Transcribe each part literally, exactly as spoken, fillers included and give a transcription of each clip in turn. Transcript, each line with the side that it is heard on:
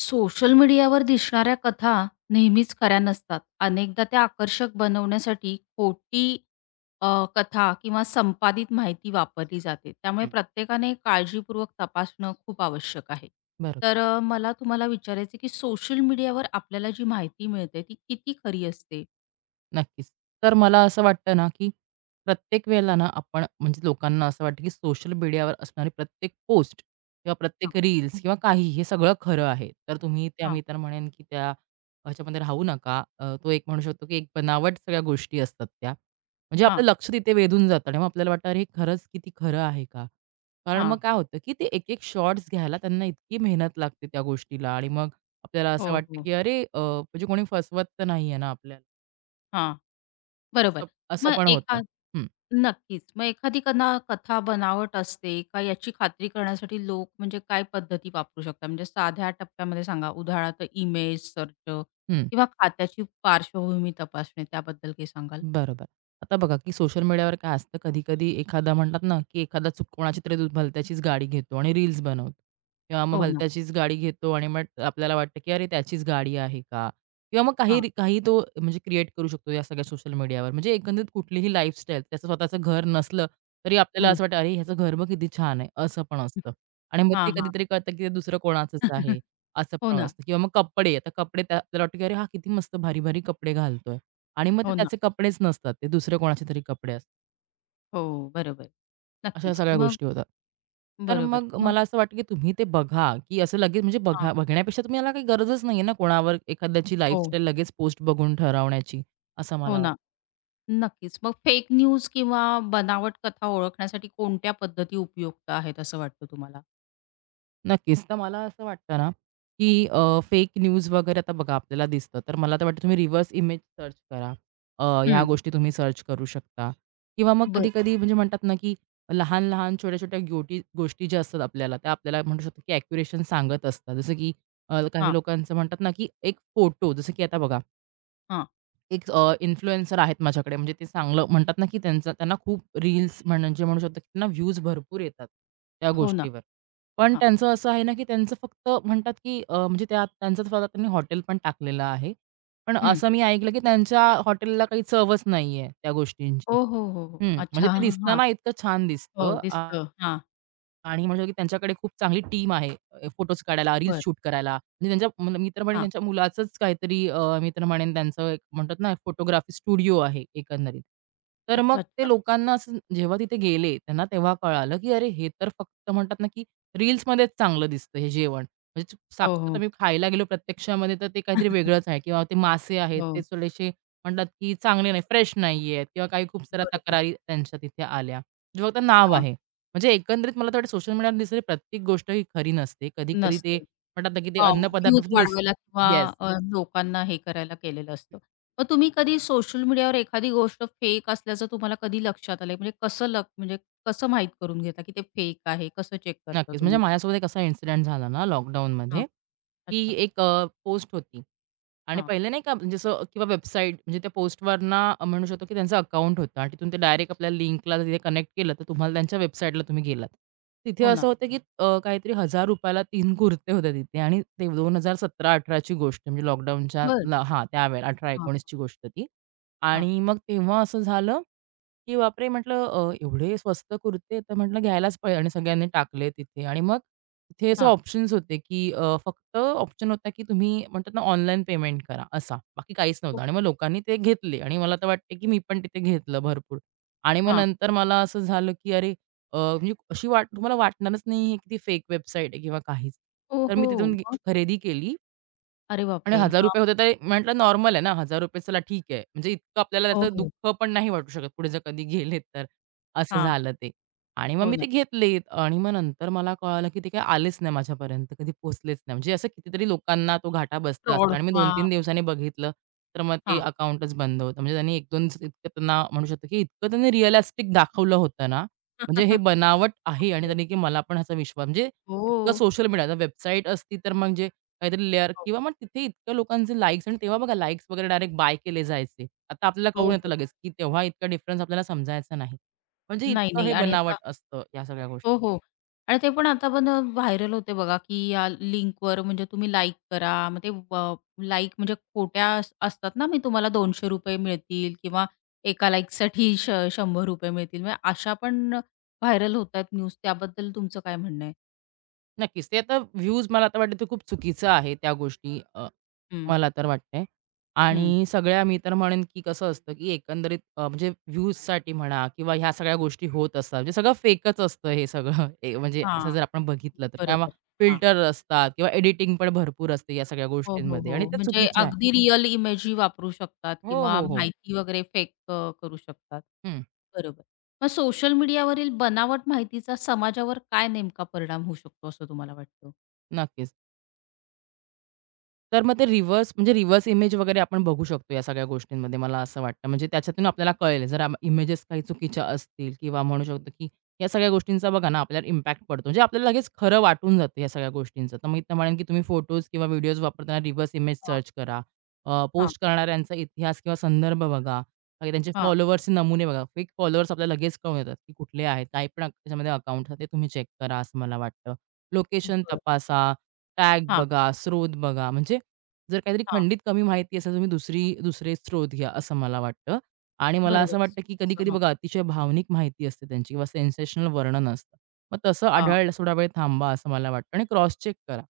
left: Social मीडियावर दिसणाऱ्या कथा नेहमीच खऱ्या नसतात. अनेकदा त्या आकर्षक बनवण्यासाठी खोटी अ, कथा किंवा संपादित माहिती वापरली जाते. त्यामुळे
right: हं.
left: प्रत्येकाने काळजीपूर्वक तपासणं खूप आवश्यक आहे.
right: बरोबर.
left: तर अ, मला तुम्हाला विचारायचं आहे, की सोशल मीडियावर आपल्याला जी माहिती मिळते ती किती खरी असते?
right: नक्कीच. तर मला असं वाटतं ना, की प्रत्येक वेळेला ना, आपण म्हणजे लोकांना असं वाटतं, की सोशल मीडियावर असणारी प्रत्येक पोस्ट किंवा
left: हां,
right: प्रत्येक रील्स किंवा काही हे सगळं खरं आहे. तर तुम्ही त्या
left: हां,
right: मी तर म्हणेन, की त्या ह्याच्यामध्ये राहू नका. अ, तो एक म्हणू शकतो, की एक बनावट सगळ्या गोष्टी असतात त्या. म्हणजे
left: हां,
right: आपलं लक्ष तिथे वेधून जातं आणि मग आपल्याला वाटतं, "अरे, हे खरंच किती खरं आहे का?" कारण
left: हां.
right: मग काय होतं, की ते एक-एक शॉट्स घ्यायला त्यांना इतकी मेहनत लागते त्या गोष्टीला आणि मग आपल्याला असं
left: हो,
right: वाटतं,
left: हो.
right: की "अरे, अ, म्हणजे कोणी फसवत तर नाहीये ना आपल्याला?"
left: हां, बरोबर.
right: असं असं
left: मग
right: पण
left: एखा
right: होतं. हं,
left: नक्कीच. मग एखादी कना कथा बनावट असते का याची खात्री करण्यासाठी लोक म्हणजे काय पद्धती वापरू शकतात? म्हणजे साध्या टप्प्यामध्ये सांगा. उदाहरणार्थ इमेज सर्च
right: हं.
left: किंवा खात्याची पार्श्वभूमी तपासणे त्याबद्दल काही सांगाल?
right: बरोबर. आता बघा, की सोशल मीडियावर काय असतं, कधी-कधी एखादा म्हणतात ना, की एखादा चुक कोणाची तरी दु- भलत्याचीच गाडी घेतो आणि रील्स बनवतो किंवा मग
left: हो ना.
right: भलत्याचीच गाडी घेतो आणि मग आपल्याला वाटतं, की "अरे, त्याचीच गाडी आहे का?" किंवा मग काही
left: हां.
right: री काही तो म्हणजे क्रिएट करू शकतो या सगळ्या सोशल मीडियावर. म्हणजे एकंदरीत कुठलीही लाईफस्टाईल, त्याचं स्वतःचं घर नसलं तरी आपल्याला
left: हं,
right: असं वाटतं, "अरे, ह्याचं घर बघ किती छान आहे." असं पण
left: हं.
right: असतं. आणि मग
left: हां,
right: ते
left: हां.
right: कधीतरी कळतं, की ते दुसरं कोणाचंच आहे, असं
left: हो
right: पण
left: ना,
right: असतं. किंवा मग कपडे, आता कपडे त्या आपल्याला वाटतं, की "अरे, हा किती मस्त भारी-भारी कपडे घालतोय." आणि मग ते
left: हो ना.
right: त्याचे कपडेच नसतात. ते दुसरे कोणाचे तरी कपडे असतात.
left: हो, बरोबर.
right: अशा
left: नक्कीच.
right: सगळ्या
left: मग
right: गोष्टी होतात. तर
left: बरोबर.
right: मग
left: मग
right: मला असं वाटतं की तुम्ही ते बघा, की असं लगेच म्हणजे
left: हां.
right: बघा बघण्यापेक्षा तुम्ही याला काही गरजच नाहीये ना कोणावर एखाद्याची
left: हो,
right: लाईफस्टाईल लगेच पोस्ट बघून ठरवण्याची, असं
left: हो
right: मला वाटतं.
left: ना. नक्कीच. मग फेक न्यूज किंवा बनावट कथा ओळखण्यासाठी कोणत्या पद्धती उपयुक्त आहेत असं वाटतं तुम्हाला?
right: नक्कीच. तर मला असं वाटतं ना, की अ, फेक न्यूज वगैरे आता बघा आपल्याला दिसतं. तर मला तर वाटतं तुम्ही रिव्हर्स इमेज सर्च करा. अ, ह्या
left: हं,
right: गोष्टी तुम्ही सर्च करू शकता किंवा मग
left: बरं.
right: कधी-कधी म्हणजे म्हणतात ना, की लहान-लहान, छोट्या-छोट्या गोटी गोष्टी ज्या असतात आपल्याला, त्या आपल्याला म्हणू शकतो, की ॲक्युरेशन सांगत असतात. जसं की अ, काही
left: हां,
right: लोकांचं म्हणतात ना, की एक फोटो जसं की आता बघा
left: हां.
right: एक अ, इन्फ्लुएन्सर आहेत माझ्याकडे म्हणजे ते चांगलं म्हणतात ना, की त्यांचा त्यांना खूप रील्स म्हणजे म्हणू शकतो, की त्यांना व्ह्यूज भरपूर येतात त्या
left: हो ना.
right: गोष्टीवर. पण
left: हां.
right: त्यांचं असं आहे ना, की त्यांचं फक्त म्हणतात, की अ, म्हणजे त्या त्यांचं स्वतः त्यांनी हॉटेल पण टाकलेलं आहे. पण
left: हं.
right: असं मी ऐकलं, की त्यांच्या हॉटेलला काही चवच नाहीये त्या गोष्टींची.
left: हो, हो, हो, हो.
right: हं, म्हणजे
left: अच्छा.
right: ते
left: हां, हां.
right: दिसताना इतकं छान
left: हो,
right: दिसतं. आ
left: दिसतं. हां,
right: आणि म्हणू शकतो की त्यांच्याकडे खूप चांगली टीम आहे. अ, फोटोज काढायला, रील्स
left: बरं.
right: शूट करायला. म्हणजे त्यांच्या म मी तर म्हणेन
left: हां.
right: त्यांच्या मुलाचंच काहीतरी अ, मी तर म्हणेन त्यांचं एक म्हणतात ना फोटोग्राफी स्टुडिओ आहे एकंदरीत. तर मग
left: अच्छा,
right: ते
left: अच्छा.
right: लोकांना असं जेव्हा तिथे गेले, त्यांना तेव्हा कळालं, की अरे हे तर फक्त म्हणतात ना की रील्समध्येच चांगलं दिसतं हे जेवण. म्हणजे
left: हो,
right: साक्षात
left: हो.
right: आम्ही खायला गेलो प्रत्यक्षामध्ये तर ते काहीतरी वेगळंच आहे किंवा ते मासे आहेत ते
left: हो,
right: थोडेसे म्हणतात की चांगले नाही, फ्रेश नाहीयेत किंवा काही खूप साऱ्या
left: बरोबर.
right: तक्रारी त्यांच्या तिथे आल्या. जे फक्त नाव
left: हां,
right: आहे. म्हणजे एकंदरीत मला तर वाटतं सोशल मीडियावर दिसणारी प्रत्येक गोष्ट ही खरी नसते. कधी-कधी ते
left: नसते.
right: म्हणतात ना, की ते
left: हां,
right: अन्नपदार्थ
left: व्ह्यूज
right: दिस
left: वाढवायला किंवा
right: येस,
left: अ, लोकांना हे करायला केलेलं असतं. मग तुम्ही कधी सोशल मीडियावर एखादी गोष्ट फेक असल्याचं तुम्हाला कधी लक्षात आलंय? म्हणजे कसं लक म्हणजे कसं माहीत करून घेता की ते फेक आहे? कसं चेक करता
right: नक्कीच. म्हणजे
left: तुम्ही?
right: माझ्यासोबत एक असा इन्सिडेंट झाला ना
left: हां,
right: लॉकडाऊनमध्ये, की
left: अच्छा.
right: एक पोस्ट होती आणि
left: हां,
right: पहिले नाही का जसं किंवा वेबसाईट म्हणजे त्या पोस्टवरना अ, म्हणू शकतो की त्यांचं अकाउंट होतं आणि तिथून ते डायरेक्ट आपल्या लिंकला तिथे कनेक्ट केलं तर तुम्हाला त्यांच्या वेबसाईटला तुम्ही गेलात. तिथे
left: हो
right: असं
left: ना.
right: होतं की अ, काहीतरी ₹एक हजार रुपये ला तीन कुर्ते होते तिथे आणि ते 2017-अठरा ची गोष्ट म्हणजे लॉकडाऊनच्या
left: बरं.
right: ला हां, त्यावेळेला
left: हां,
right: अठरा-एकोणीस ची गोष्ट ती.
left: हां,
right: आणि मग तेव्हा असं झालं की बापरे! म्हटलं अ, एवढे स्वस्त कुर्ते, तर म्हटलं घ्यायलाच पाहिजे आणि सगळ्यांनी टाकले तिथे आणि मग तिथे असे
left: हां.
right: ऑप्शन्स होते, की अ, फक्त ऑप्शन होता, की तुम्ही म्हणतात ना ऑनलाईन पेमेंट करा असा. बाकी काहीच नव्हतं आणि
left: ओके.
right: मग लोकांनी ते घेतले आणि मला तर वाटते, की मी पण तिथे घेतलं भरपूर आणि मग
left: हां.
right: नंतर मला असं झालं, की अरे अ, म्हणजे अशी वाट तुम्हाला वाटणारच नाही, हे किती फेक वेबसाईट आहे किंवा काहीच.
left: ओ
right: तर मी
left: हो.
right: तिथून घे
left: मग?
right: खरेदी केली
left: अरे
right: आणि
left: बापरे!
right: ₹एक हजार रुपये होते
left: हां.
right: तर म्हटलं नॉर्मल आहे ना, ₹एक हजार रुपये चला ठीक आहे. म्हणजे इतकं आपल्याला
left: हो,
right: त्याचं
left: हो.
right: दुःख पण नाही वाटू शकत पुढे जर कधी गेले तर. असं
left: हां.
right: झालं ते. आणि मग
left: हो
right: मी
left: ना.
right: ते घेतलेत आणि मग नंतर मला कळालं, की ते काही आलेच नाही माझ्यापर्यंत. कधी पोहोचलेच नाही. म्हणजे असं कितीतरी लोकांना तो घाटा बसला
left: फ्रॉड.
right: असेल आणि मी
left: हां,
right: दोन-तीन दिवसांनी बघितलं, तर मग ते
left: हां.
right: अकाउंटच बंद होतं. म्हणजे त्यांनी एक-दोन इतकं त्यांना म्हणू शकतो, की इतकं त्यांनी रिअलिस्टिक दाखवलं होतं ना, म्हणजे हे बनावट आहे आणि
left: बापरे!
right: त्यांनी की मला पण ह्याचा विश्वास म्हणजे
left: हो.
right: इतकं सोशल मीडिया वेबसाईट असती तर मग जे काहीतरी लेयर
left: हो,
right: किंवा मग तिथे इतक्या लोकांचे लाइक्स आणि तेव्हा बघा लाइक्स वगैरे डायरेक्ट बाय केले जायचे. आता आपल्याला
left: हो,
right: कळून येतं
left: हो.
right: लगेच, की तेव्हा इतका डिफरन्स आपल्याला समजायचा नाही. म्हणजे
left: नाही,
right: इतकं
left: नाही.
right: हे
left: आणि
right: बनावट
left: आता
right: असतं या सगळ्या गोष्टी.
left: हो, हो. आणि ते पण आता पण अ, व्हायरल होते बघा, की या लिंकवर म्हणजे तुम्ही लाइक करा. मग ते अ, लाइक म्हणजे खोट्या अस असतात ना, मी तुम्हाला ₹दोनशे रुपये मिळतील किंवा एका लाइकसाठी श ₹शंभर रुपये मिळतील. म्हणजे अशा पण व्हायरल होत आहेत न्यूज. त्याबद्दल तुमचं काय म्हणणं आहे?
right: नक्कीच ते आता व्ह्यूज मला आता वाटतं ते खूप चुकीचं आहे त्या गोष्टी
left: हं,
right: मला तर वाटतंय.
left: हं.
right: आणि सगळ्या मी तर म्हणेन, की कसं असतं, की एकंदरीत अ, म्हणजे व्ह्यूजसाठी म्हणा किंवा ह्या सगळ्या गोष्टी होत असतात. म्हणजे सगळं फेकच असतं हे सगळं. ए म्हणजे असं
left: हां.
right: जर आपण बघितलं तर किंवा
left: बरोबर. हां.
right: फिल्टर असतात किंवा एडिटिंग पण भरपूर असते या सगळ्या
left: हो, हो,
right: गोष्टींमध्ये आणि
left: हो.
right: त्या
left: म्हणजे
right: चुकीच्या आहे.
left: अगदी रिअल इमेजी वापरू शकतात
right: हो,
left: किंवा
right: हो, हो.
left: माहिती वगैरे फेक करू शकतात.
right: हं,
left: बरोबर. मग सोशल मीडियावरील बनावट माहितीचा समाजावर काय नेमका परिणाम होऊ शकतो असं तुम्हाला वाटतं?
right: नक्कीच. तर मग ते रिव्हर्स म्हणजे रिव्हर्स इमेज वगैरे आपण बघू शकतो या सगळ्या गोष्टींमध्ये मला असं वाटतं. म्हणजे त्याच्यातून आपल्याला कळेल जर आम इमेजेस काही चुकीच्या असतील किंवा म्हणू शकतो, की या सगळ्या गोष्टींचा बघा ना आपल्याला इम्पॅक्ट पडतो. म्हणजे आपल्याला लगेच खरं वाटून जातं या सगळ्या गोष्टींचं. तर मी तर म्हणेन, की तुम्ही फोटोज किंवा व्हिडिओज वापरताना रिव्हर्स इमेज
left: हां,
right: सर्च करा.
left: हां,
right: पोस्ट करणाऱ्यांचा इतिहास किंवा संदर्भ बघा. बाकी त्यांचे
left: हां.
right: फॉलोअर्सचे नमुने बघा. फेक फॉलोअर्स आपल्याला लगेच कळून येतात, की कुठले आहेत. काही पण त्याच्यामध्ये अकाउंट ते तुम्ही चेक करा असं मला वाटतं. लोकेशन
left: बरं.
right: तपासा, टॅग
left: हां,
right: बघा, स्रोत बघा. म्हणजे जर काहीतरी
left: हां.
right: खंडित कमी माहिती असेल, तुम्ही दुसरी दुसरे स्रोत घ्या, असं मला वाटतं. आणि मला
left: बरोबर.
right: असं वाटतं, की कधी-कधी
left: हां,
right: बघा अतिशय भावनिक माहिती असते त्यांची किंवा सेन्सेशनल वर्णन असतं. मग तसं
left: हां.
right: आढळल्यास थोडा वेळ थांबा, असं मला वाटतं आणि क्रॉस चेक करा.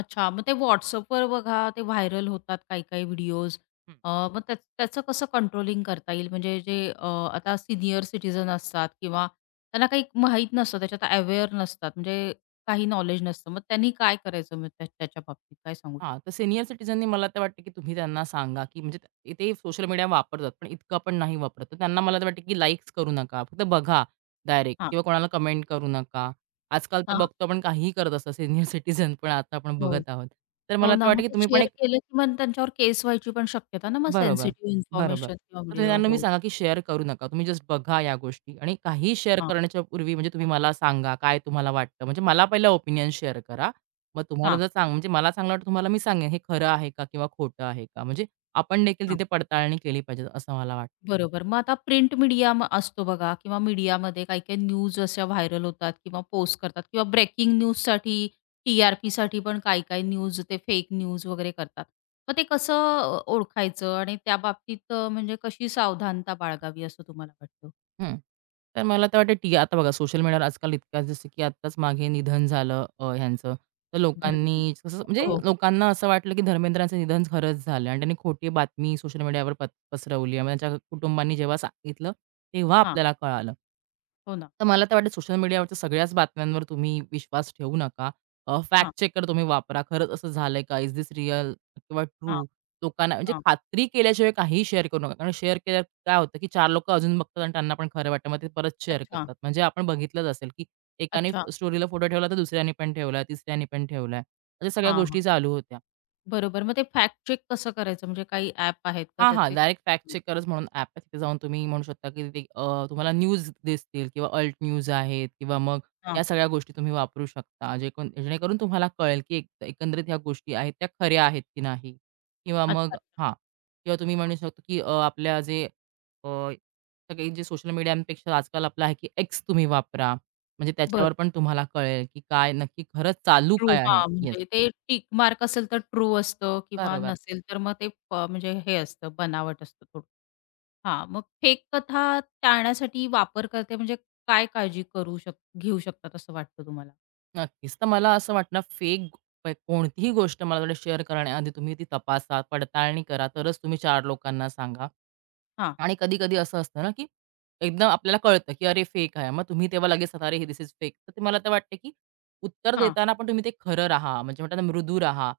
left: अच्छा, मग ते WhatsAppवर बघा, ते व्हायरल होतात काही-काही व्हिडिओज.
right: हं.
left: अ, मग त्या त्याचं कसं कंट्रोलिंग करता येईल? म्हणजे जे अ, आता सीनियर सिटिझन असतात किंवा त्यांना काही माहीत नसतं, त्याच्यात अवेअर नसतात, म्हणजे काही नॉलेज नसतं. मग त्यांनी काय करायचं मग त्या त्याच्या बाबतीत काय सांगू
right: हां,
left: शकता?
right: तर सीनियर सिटीझननी मला तर वाटतं, की तुम्ही त्यांना सांगा, की म्हणजे ते ते सोशल मीडिया वापरतात, पण इतकं पण नाही वापरत. तर त्यांना मला तर वाटतं, की लाईक्स करू नका. फक्त बघा डायरेक्ट
left: हां,
right: किंवा कोणाला कमेंट करू नका. आजकाल तर
left: हां.
right: बघतो आपण काहीही करत असतो, सीनियर सिटीझन पण आता आपण
left: हो.
right: बघत आहोत. तर
left: हो
right: मला तर
left: ना,
right: वाटतं,
left: मग
right: की
left: ते
right: तुम्ही पण
left: शेअर
right: एक
left: केलं की मग त्यांच्यावर केस व्हायची पण शक्यता ना, मग
right: बरोबर,
left: सेन्सिटिव्ह
right: बरोबर.
left: इन्फॉर्मेशन किंवा
right: तर तुम्ही
left: व्हिडिओ.
right: त्यांना तुम्ही
left: हो.
right: सांगा, की शेअर करू नका. तुम्ही जस्ट बघा या गोष्टी आणि काहीही शेअर करण्याच्या पूर्वी म्हणजे तुम्ही मला सांगा, काय तुम्हाला वाटतं? म्हणजे मला पहिला ओपिनियन शेअर करा. मग तुम्हाला
left: हां,
right: जर चांग म्हणजे मला चांगलं वाटतं तुम्हाला मी सांगेन, हे खरं आहे का किंवा खोटं आहे का? म्हणजे आपण देखील
left: हां.
right: तिथे पडताळणी केली पाहिजे, असं मला वाटतं.
left: बरोबर. मग आता प्रिंट मीडिया म असतो बघा किंवा मीडियामध्ये काही-काही न्यूज अशा व्हायरल होतात किंवा पोस्ट करतात किंवा ब्रेकिंग न्यूजसाठी, टी-आर-पीसाठी पण काही-काही न्यूज ते फेक न्यूज वगैरे करतात. मग ते कसं अ, ओळखायचं आणि त्या बाबतीत अ, म्हणजे कशी सावधानता बाळगावी असं तुम्हाला वाटतं?
right: हं. तर मला तर वाटतं टी आता बघा सोशल मीडियावर आजकाल इतका जसं की आत्ताच मागे निधन झालं अ, ह्यांचं. तर
left: धर्मेंद्र.
right: लोकांनी कसं म्हणजे
left: हो.
right: लोकांना
left: हां,
right: असं वाटलं की धर्मेंद्रांचं निधन खरंच झालं आणि त्यांनी खोटी बातमी सोशल मीडियावर पत पसरवली आणि त्यांच्या कुटुंबांनी जेव्हा सांगितलं, तेव्हा आपल्याला कळालं.
left: हो ना.
right: तर मला तर वाटतं सोशल मीडियावरच्या सगळ्याच बातम्यांवर तुम्ही विश्वास ठेवू नका. अ,
left: हां,
right: फॅक्ट चेकर तुम्ही वापरा. खरंच असं झालंय का? इज दिस रिअल किंवा
left: हां,
right: ट्रू? लोकांना म्हणजे
left: हां.
right: खात्री केल्याशिवाय काहीही शेअर करू नका. कारण शेअर केल्यावर काय होतं, की चार लोकं अजून बघतात आणि त्यांना पण खरं वाटतं. मग ते परत शेअर
left: अच्छा,
right: करतात. म्हणजे आपण बघितलंच असेल, की एकाने
left: अच्छा.
right: स्टोरीला फोटो ठेवला, तर दुसऱ्याने पण ठेवला, तिसऱ्याने पण ठेवलाय. अशा सगळ्या
left: हां, हां.
right: गोष्टी चालू होत्या.
left: बरोबर. मग ते फॅक्ट चेक कसं करायचं म्हणजे काही ॲप आहेत का
right: हां, हां.
left: त्याचे?
right: डायरेक्ट फॅक्ट चेकर्स म्हणून ॲप आहे. तिथे जाऊन तुम्ही म्हणू शकता, की तिथे अ, तुम्हाला न्यूज दिसतील किंवा अल्ट न्यूज आहेत किंवा मग
left: हां.
right: या सगळ्या गोष्टी तुम्ही वापरू शकता. जे कोण जेणेकरून तुम्हाला कळेल, की एक एकंदरीत ह्या गोष्टी आहेत त्या खऱ्या आहेत की नाही किंवा
left: अच्छा,
right: मग
left: अच्छा.
right: हां. किंवा तुम्ही म्हणू शकता, की अ, आपल्या जे अ, सगळे जे सोशल मीडियापेक्षा आजकाल आपलं आहे, की X तुम्ही वापरा. म्हणजे त्याच्यावर पण तुम्हाला कळेल, की काय नक्की खरंच चालू
left: ट्रू.
right: काय आहे?
left: हां,
right: येस.
left: म्हणजे ते टिक मार्क असेल तर ट्रू असतं किंवा
right: बरोबर.
left: नसेल तर मग ते प म्हणजे हे असतं, बनावट असतं थोडं. हां, मग फेक कथा टाळण्यासाठी वापरकर्ते म्हणजे काय काळजी करू शक घेऊ शकतात असं वाटतं तुम्हाला?
right: नक्कीच. तर मला असं वाटतं फेक प कोणतीही गोष्ट मला वाटतं शेअर करण्याआधी तुम्ही ती तपासा, पडताळणी करा, तरच तुम्ही चार लोकांना सांगा.
left: हां,
right: आणि कधी-कधी असं असतं ना, की एकदम आपल्याला कळतं, की अरे फेक आहे. मग तुम्ही तेव्हा लगेच सांगता, "अरे हे, धिस इज फेक." तर ते मला तर वाटतं, की उत्तर
left: हां.
right: देताना पण तुम्ही ते खरं राहा, म्हणजे म्हणतात ना मृदू राहा.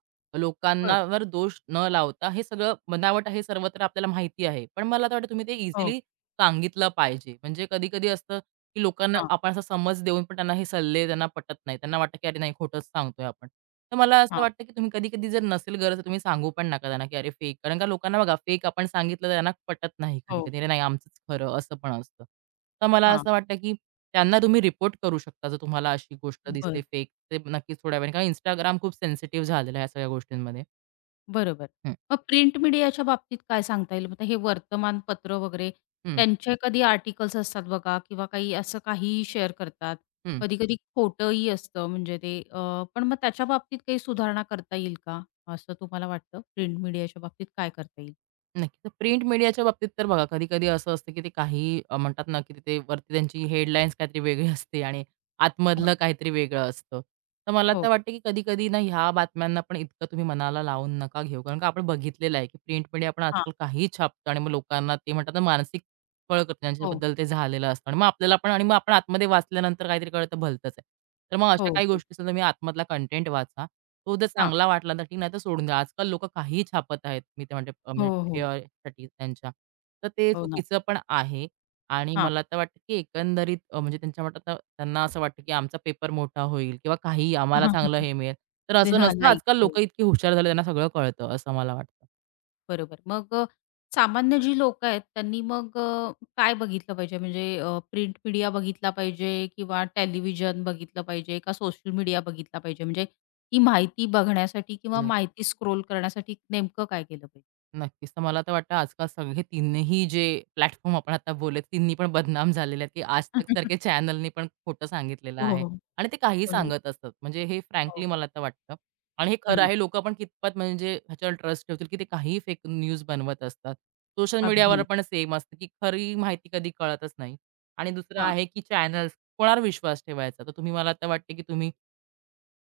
left: बरं.
right: लोकांनावर दोष न लावता हे सगळं बनावट आहे सर्वत्र आपल्याला माहिती आहे. पण मला तर वाटतं तुम्ही ते
left: हो.
right: इझिली सांगितलं पाहिजे. म्हणजे कधी-कधी असतं की लोकांना
left: हां,
right: आपण असा समज देऊन पण त्यांना हे सल्ले त्यांना पटत नाही. त्यांना वाटतं की "अरे नाही, खोटंच सांगतोय आपण." तर मला असं
left: हां.
right: वाटतं की तुम्ही कधी-कधी जर नसेल गरज तर तुम्ही सांगू पण नका त्यांना की "अरे फेक." कारण का लोकांना बघा फेक आपण सांगितलं तर त्यांना पटत नाही
left: हो.
right: कधी-कधी. "अरे नाही, आमचंच खरं." असं पण असतं. तर मला
left: हां.
right: असं वाटतं की त्यांना तुम्ही रिपोर्ट करू शकता जर तुम्हाला अशी गोष्ट दिसली
left: बरं.
right: फेक. ते नक्कीच थोड्या वेळाने कारण Instagram खूप सेन्सिटिव्ह झालेलं आहे या सगळ्या गोष्टींमध्ये.
left: बरोबर.
right: हं,
left: मग प्रिंट मीडियाच्या बाबतीत काय सांगता येईल? मग हे वर्तमानपत्र वगैरे
right: हं,
left: त्यांचे कधी आर्टिकल्स असतात बघा किंवा काही असं काहीही शेअर करतात.
right: हं.
left: कधी-कधी खोटंही असतं म्हणजे ते अ, पण मग त्याच्या बाबतीत काही सुधारणा करता येईल का? असं तुम्हाला वाटतं? प्रिंट मीडियाच्या बाबतीत काय करता येईल?
right: नक्की. प्रिंट मीडियाच्या बाबतीत तर बघा, कधी-कधी असं असतं, की ते काही अ, म्हणतात ना, की तिथे वरती त्यांची हेडलाईन्स काहीतरी वेगळी असते आणि
left: हां.
right: आतमधलं काहीतरी वेगळं असतं. तर मला तर
left: हो.
right: वाटतं, की कधी-कधी ना, ह्या बातम्यांना पण इतकं तुम्ही मनाला लावून नका घेऊ. कारण का आपण बघितलेलं आहे, की प्रिंट मीडिया आपण
left: हां.
right: आजकाल काहीही छापतो आणि मग लोकांना ते म्हणतात ना, मानसिक कळतं
left: हो.
right: त्यांच्याबद्दल ते झालेलं असतं आणि मग आपल्याला पण आणि मग आपण आतमध्ये वाचल्यानंतर काहीतरी कळतं भलतंच आहे. तर मग
left: हो,
right: अशा काही
left: हो.
right: गोष्टी तुम्ही आतमधला कंटेंट वाचा. तो जर
left: हां.
right: चांगला वाटला तर ठीक, नाहीतर सोडून द्या. आजकाल लोकं काहीही छापत आहेत. मी तर म्हणते अ,
left: हो, हो.
right: मीडियासाठी त्यांच्या. तर ते
left: हो ना.
right: चुकीचं पण आहे आणि
left: हां.
right: मला तर वाटतं की एकंदरीत अ, म्हणजे त्यांच्या म्हणतात ना त्यांना असं वाटतं की आमचा पेपर मोठा होईल किंवा काही
left: हां,
right: आम्हाला
left: हां, हां,
right: चांगलं हे मिळेल. तर असं
left: हां.
right: नसतं.
left: हां,
right: आजकाल
left: हो.
right: लोकं इतकी हुशार झाले त्यांना सगळं कळतं असं मला वाटतं.
left: बरोबर. मग अ, सामान्य जी लोकं आहेत त्यांनी मग अ, काय बघितलं पाहिजे? म्हणजे प्रिंट मीडिया बघितला पाहिजे किंवा टेलिव्हिजन बघितलं पाहिजे का सोशल मीडिया बघितला पाहिजे? म्हणजे ही माहिती बघण्यासाठी किंवा माहिती स्क्रोल करण्यासाठी नेमकं काय केलं पाहिजे?
right: नक्कीच. तर मला तर वाटतं आजकाल सगळे तिन्ही जे प्लॅटफॉर्म आपण आता बोलले, तिन्ही पण बदनाम झालेले आहेत, की आज तक सारख्या चॅनलनी पण खोटं सांगितलेलं
left: हो,
right: आहे
left: हो.
right: आणि ते काहीही
left: हो ना.
right: सांगत असतात. म्हणजे हे फ्रँकली
left: हो.
right: मला तर वाटतं आणि हे खरं
left: हं.
right: आहे. लोकं पण कितपत म्हणजे ह्याच्यावर ट्रस्ट ठेवतील, की ते काहीही फेक न्यूज बनवत असतात. सोशल मीडियावर
left: अगदी.
right: पण सेम असतं, की खरी माहिती कधी कळतच नाही आणि दुसरं
left: हां,
right: आहे, की चॅनल्स कोणावर विश्वास ठेवायचा? तर तुम्ही मला तर वाटते, की तुम्ही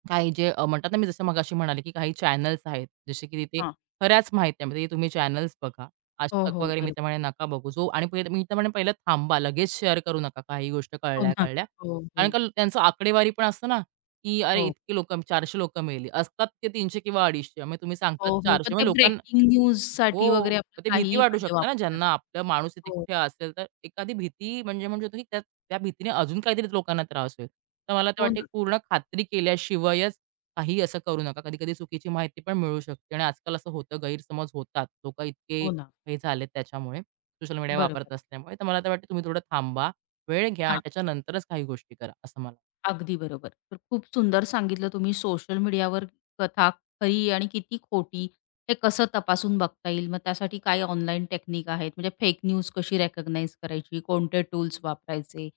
right: काही जे अ, म्हणतात ना, मी जसं मगाशी म्हणाले, की काही चॅनल्स आहेत, जसे की तिथे
left: हां.
right: खऱ्याच माहित्यामध्ये तुम्ही चॅनल्स बघा.
left: हो,
right: आजतक
left: हो.
right: वगैरे मी
left: बरोबर.
right: तर म्हणेन नका बघू. जो आणि पहिले मी तर म्हणेन पहिलं थांबा, लगेच शेअर करू नका काही गोष्ट
left: हो ना.
right: कळल्या-कळल्या.
left: हो,
right: कारण
left: हो.
right: का त्यांचं आकडेवारी पण असतं ना, की अरे,
left: हो.
right: इतकी लोकं चारशे लोकं मेली. असतात ते तीनशे किंवा अडीचशे. मग तुम्ही सांगतात
left: हो, हो. पण
right: चारशे म्हणजे
left: ते
right: लोकां
left: ब्रेकिंग न्यूजसाठी
right: हो,
left: वगैरे आपलं
right: मग ते भीती
left: काहीही
right: वाटू
left: म्हणजे
right: शकते ना
left: वापरतात.
right: ज्यांना आपला माणूस तिथे
left: हो.
right: कुठे असेल तर एखादी भीती म्हणजे म्हणू शकतो की त्या त्या भीतीने अजून काहीतरी लोकांना त्रास होईल. तर मला तर
left: हो
right: वाटते
left: ना.
right: पूर्ण खात्री केल्याशिवायच काही असं करू नका. कधी-कधी चुकीची माहिती पण मिळू शकते आणि आजकाल असं होतं गैरसमज होतात. लोकं इतके
left: हो ना.
right: हे झालेत त्याच्यामुळे सोशल मीडिया
left: बरोबर.
right: वापरत असल्यामुळे. तर मला तर वाटतं तुम्ही थोडं थांबा, वेळ घ्या आणि त्याच्यानंतरच काही गोष्टी करा असं मला
left: अगदी बरोबर. तर खूप सुंदर सांगितलं तुम्ही सोशल मीडियावर कथा खरी आणि किती खोटी हे कसं तपासून बघता येईल. मग त्यासाठी काय ऑनलाईन टेक्निक आहेत म्हणजे फेक न्यूज कशी रिकॉग्नाइज करायची, कोणते टूल्स वापरायचे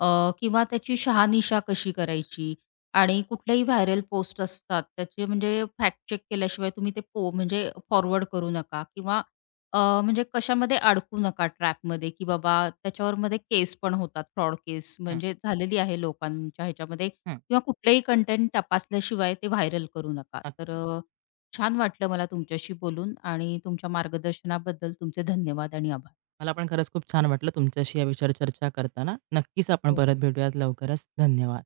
left: अ, किंवा त्याची शहानिशा कशी करायची आणि कुठल्याही व्हायरल पोस्ट असतात त्याचे म्हणजे फॅक्ट चेक केल्याशिवाय तुम्ही ते पो म्हणजे फॉरवर्ड करू नका किंवा अ, म्हणजे कशामध्ये अडकू नका ट्रॅपमध्ये, की बाबा त्याच्यावरमध्ये केस पण होतात, फ्रॉड केस
right: हं,
left: म्हणजे झालेली आहे लोकांच्या ह्याच्यामध्ये
right: हं.
left: किंवा कुठलेही कंटेंट तपासल्याशिवाय ते व्हायरल करू नका.
right: नक्की.
left: तर अ, छान वाटलं मला तुमच्याशी बोलून आणि तुमच्या मार्गदर्शनाबद्दल तुमचे धन्यवाद आणि आभार.
right: मला पण खरंच खूप छान वाटलं तुमच्याशी या विषयावर चर्चा करताना. नक्कीच आपण
left: हो.
right: परत भेटूयात लवकरच. धन्यवाद.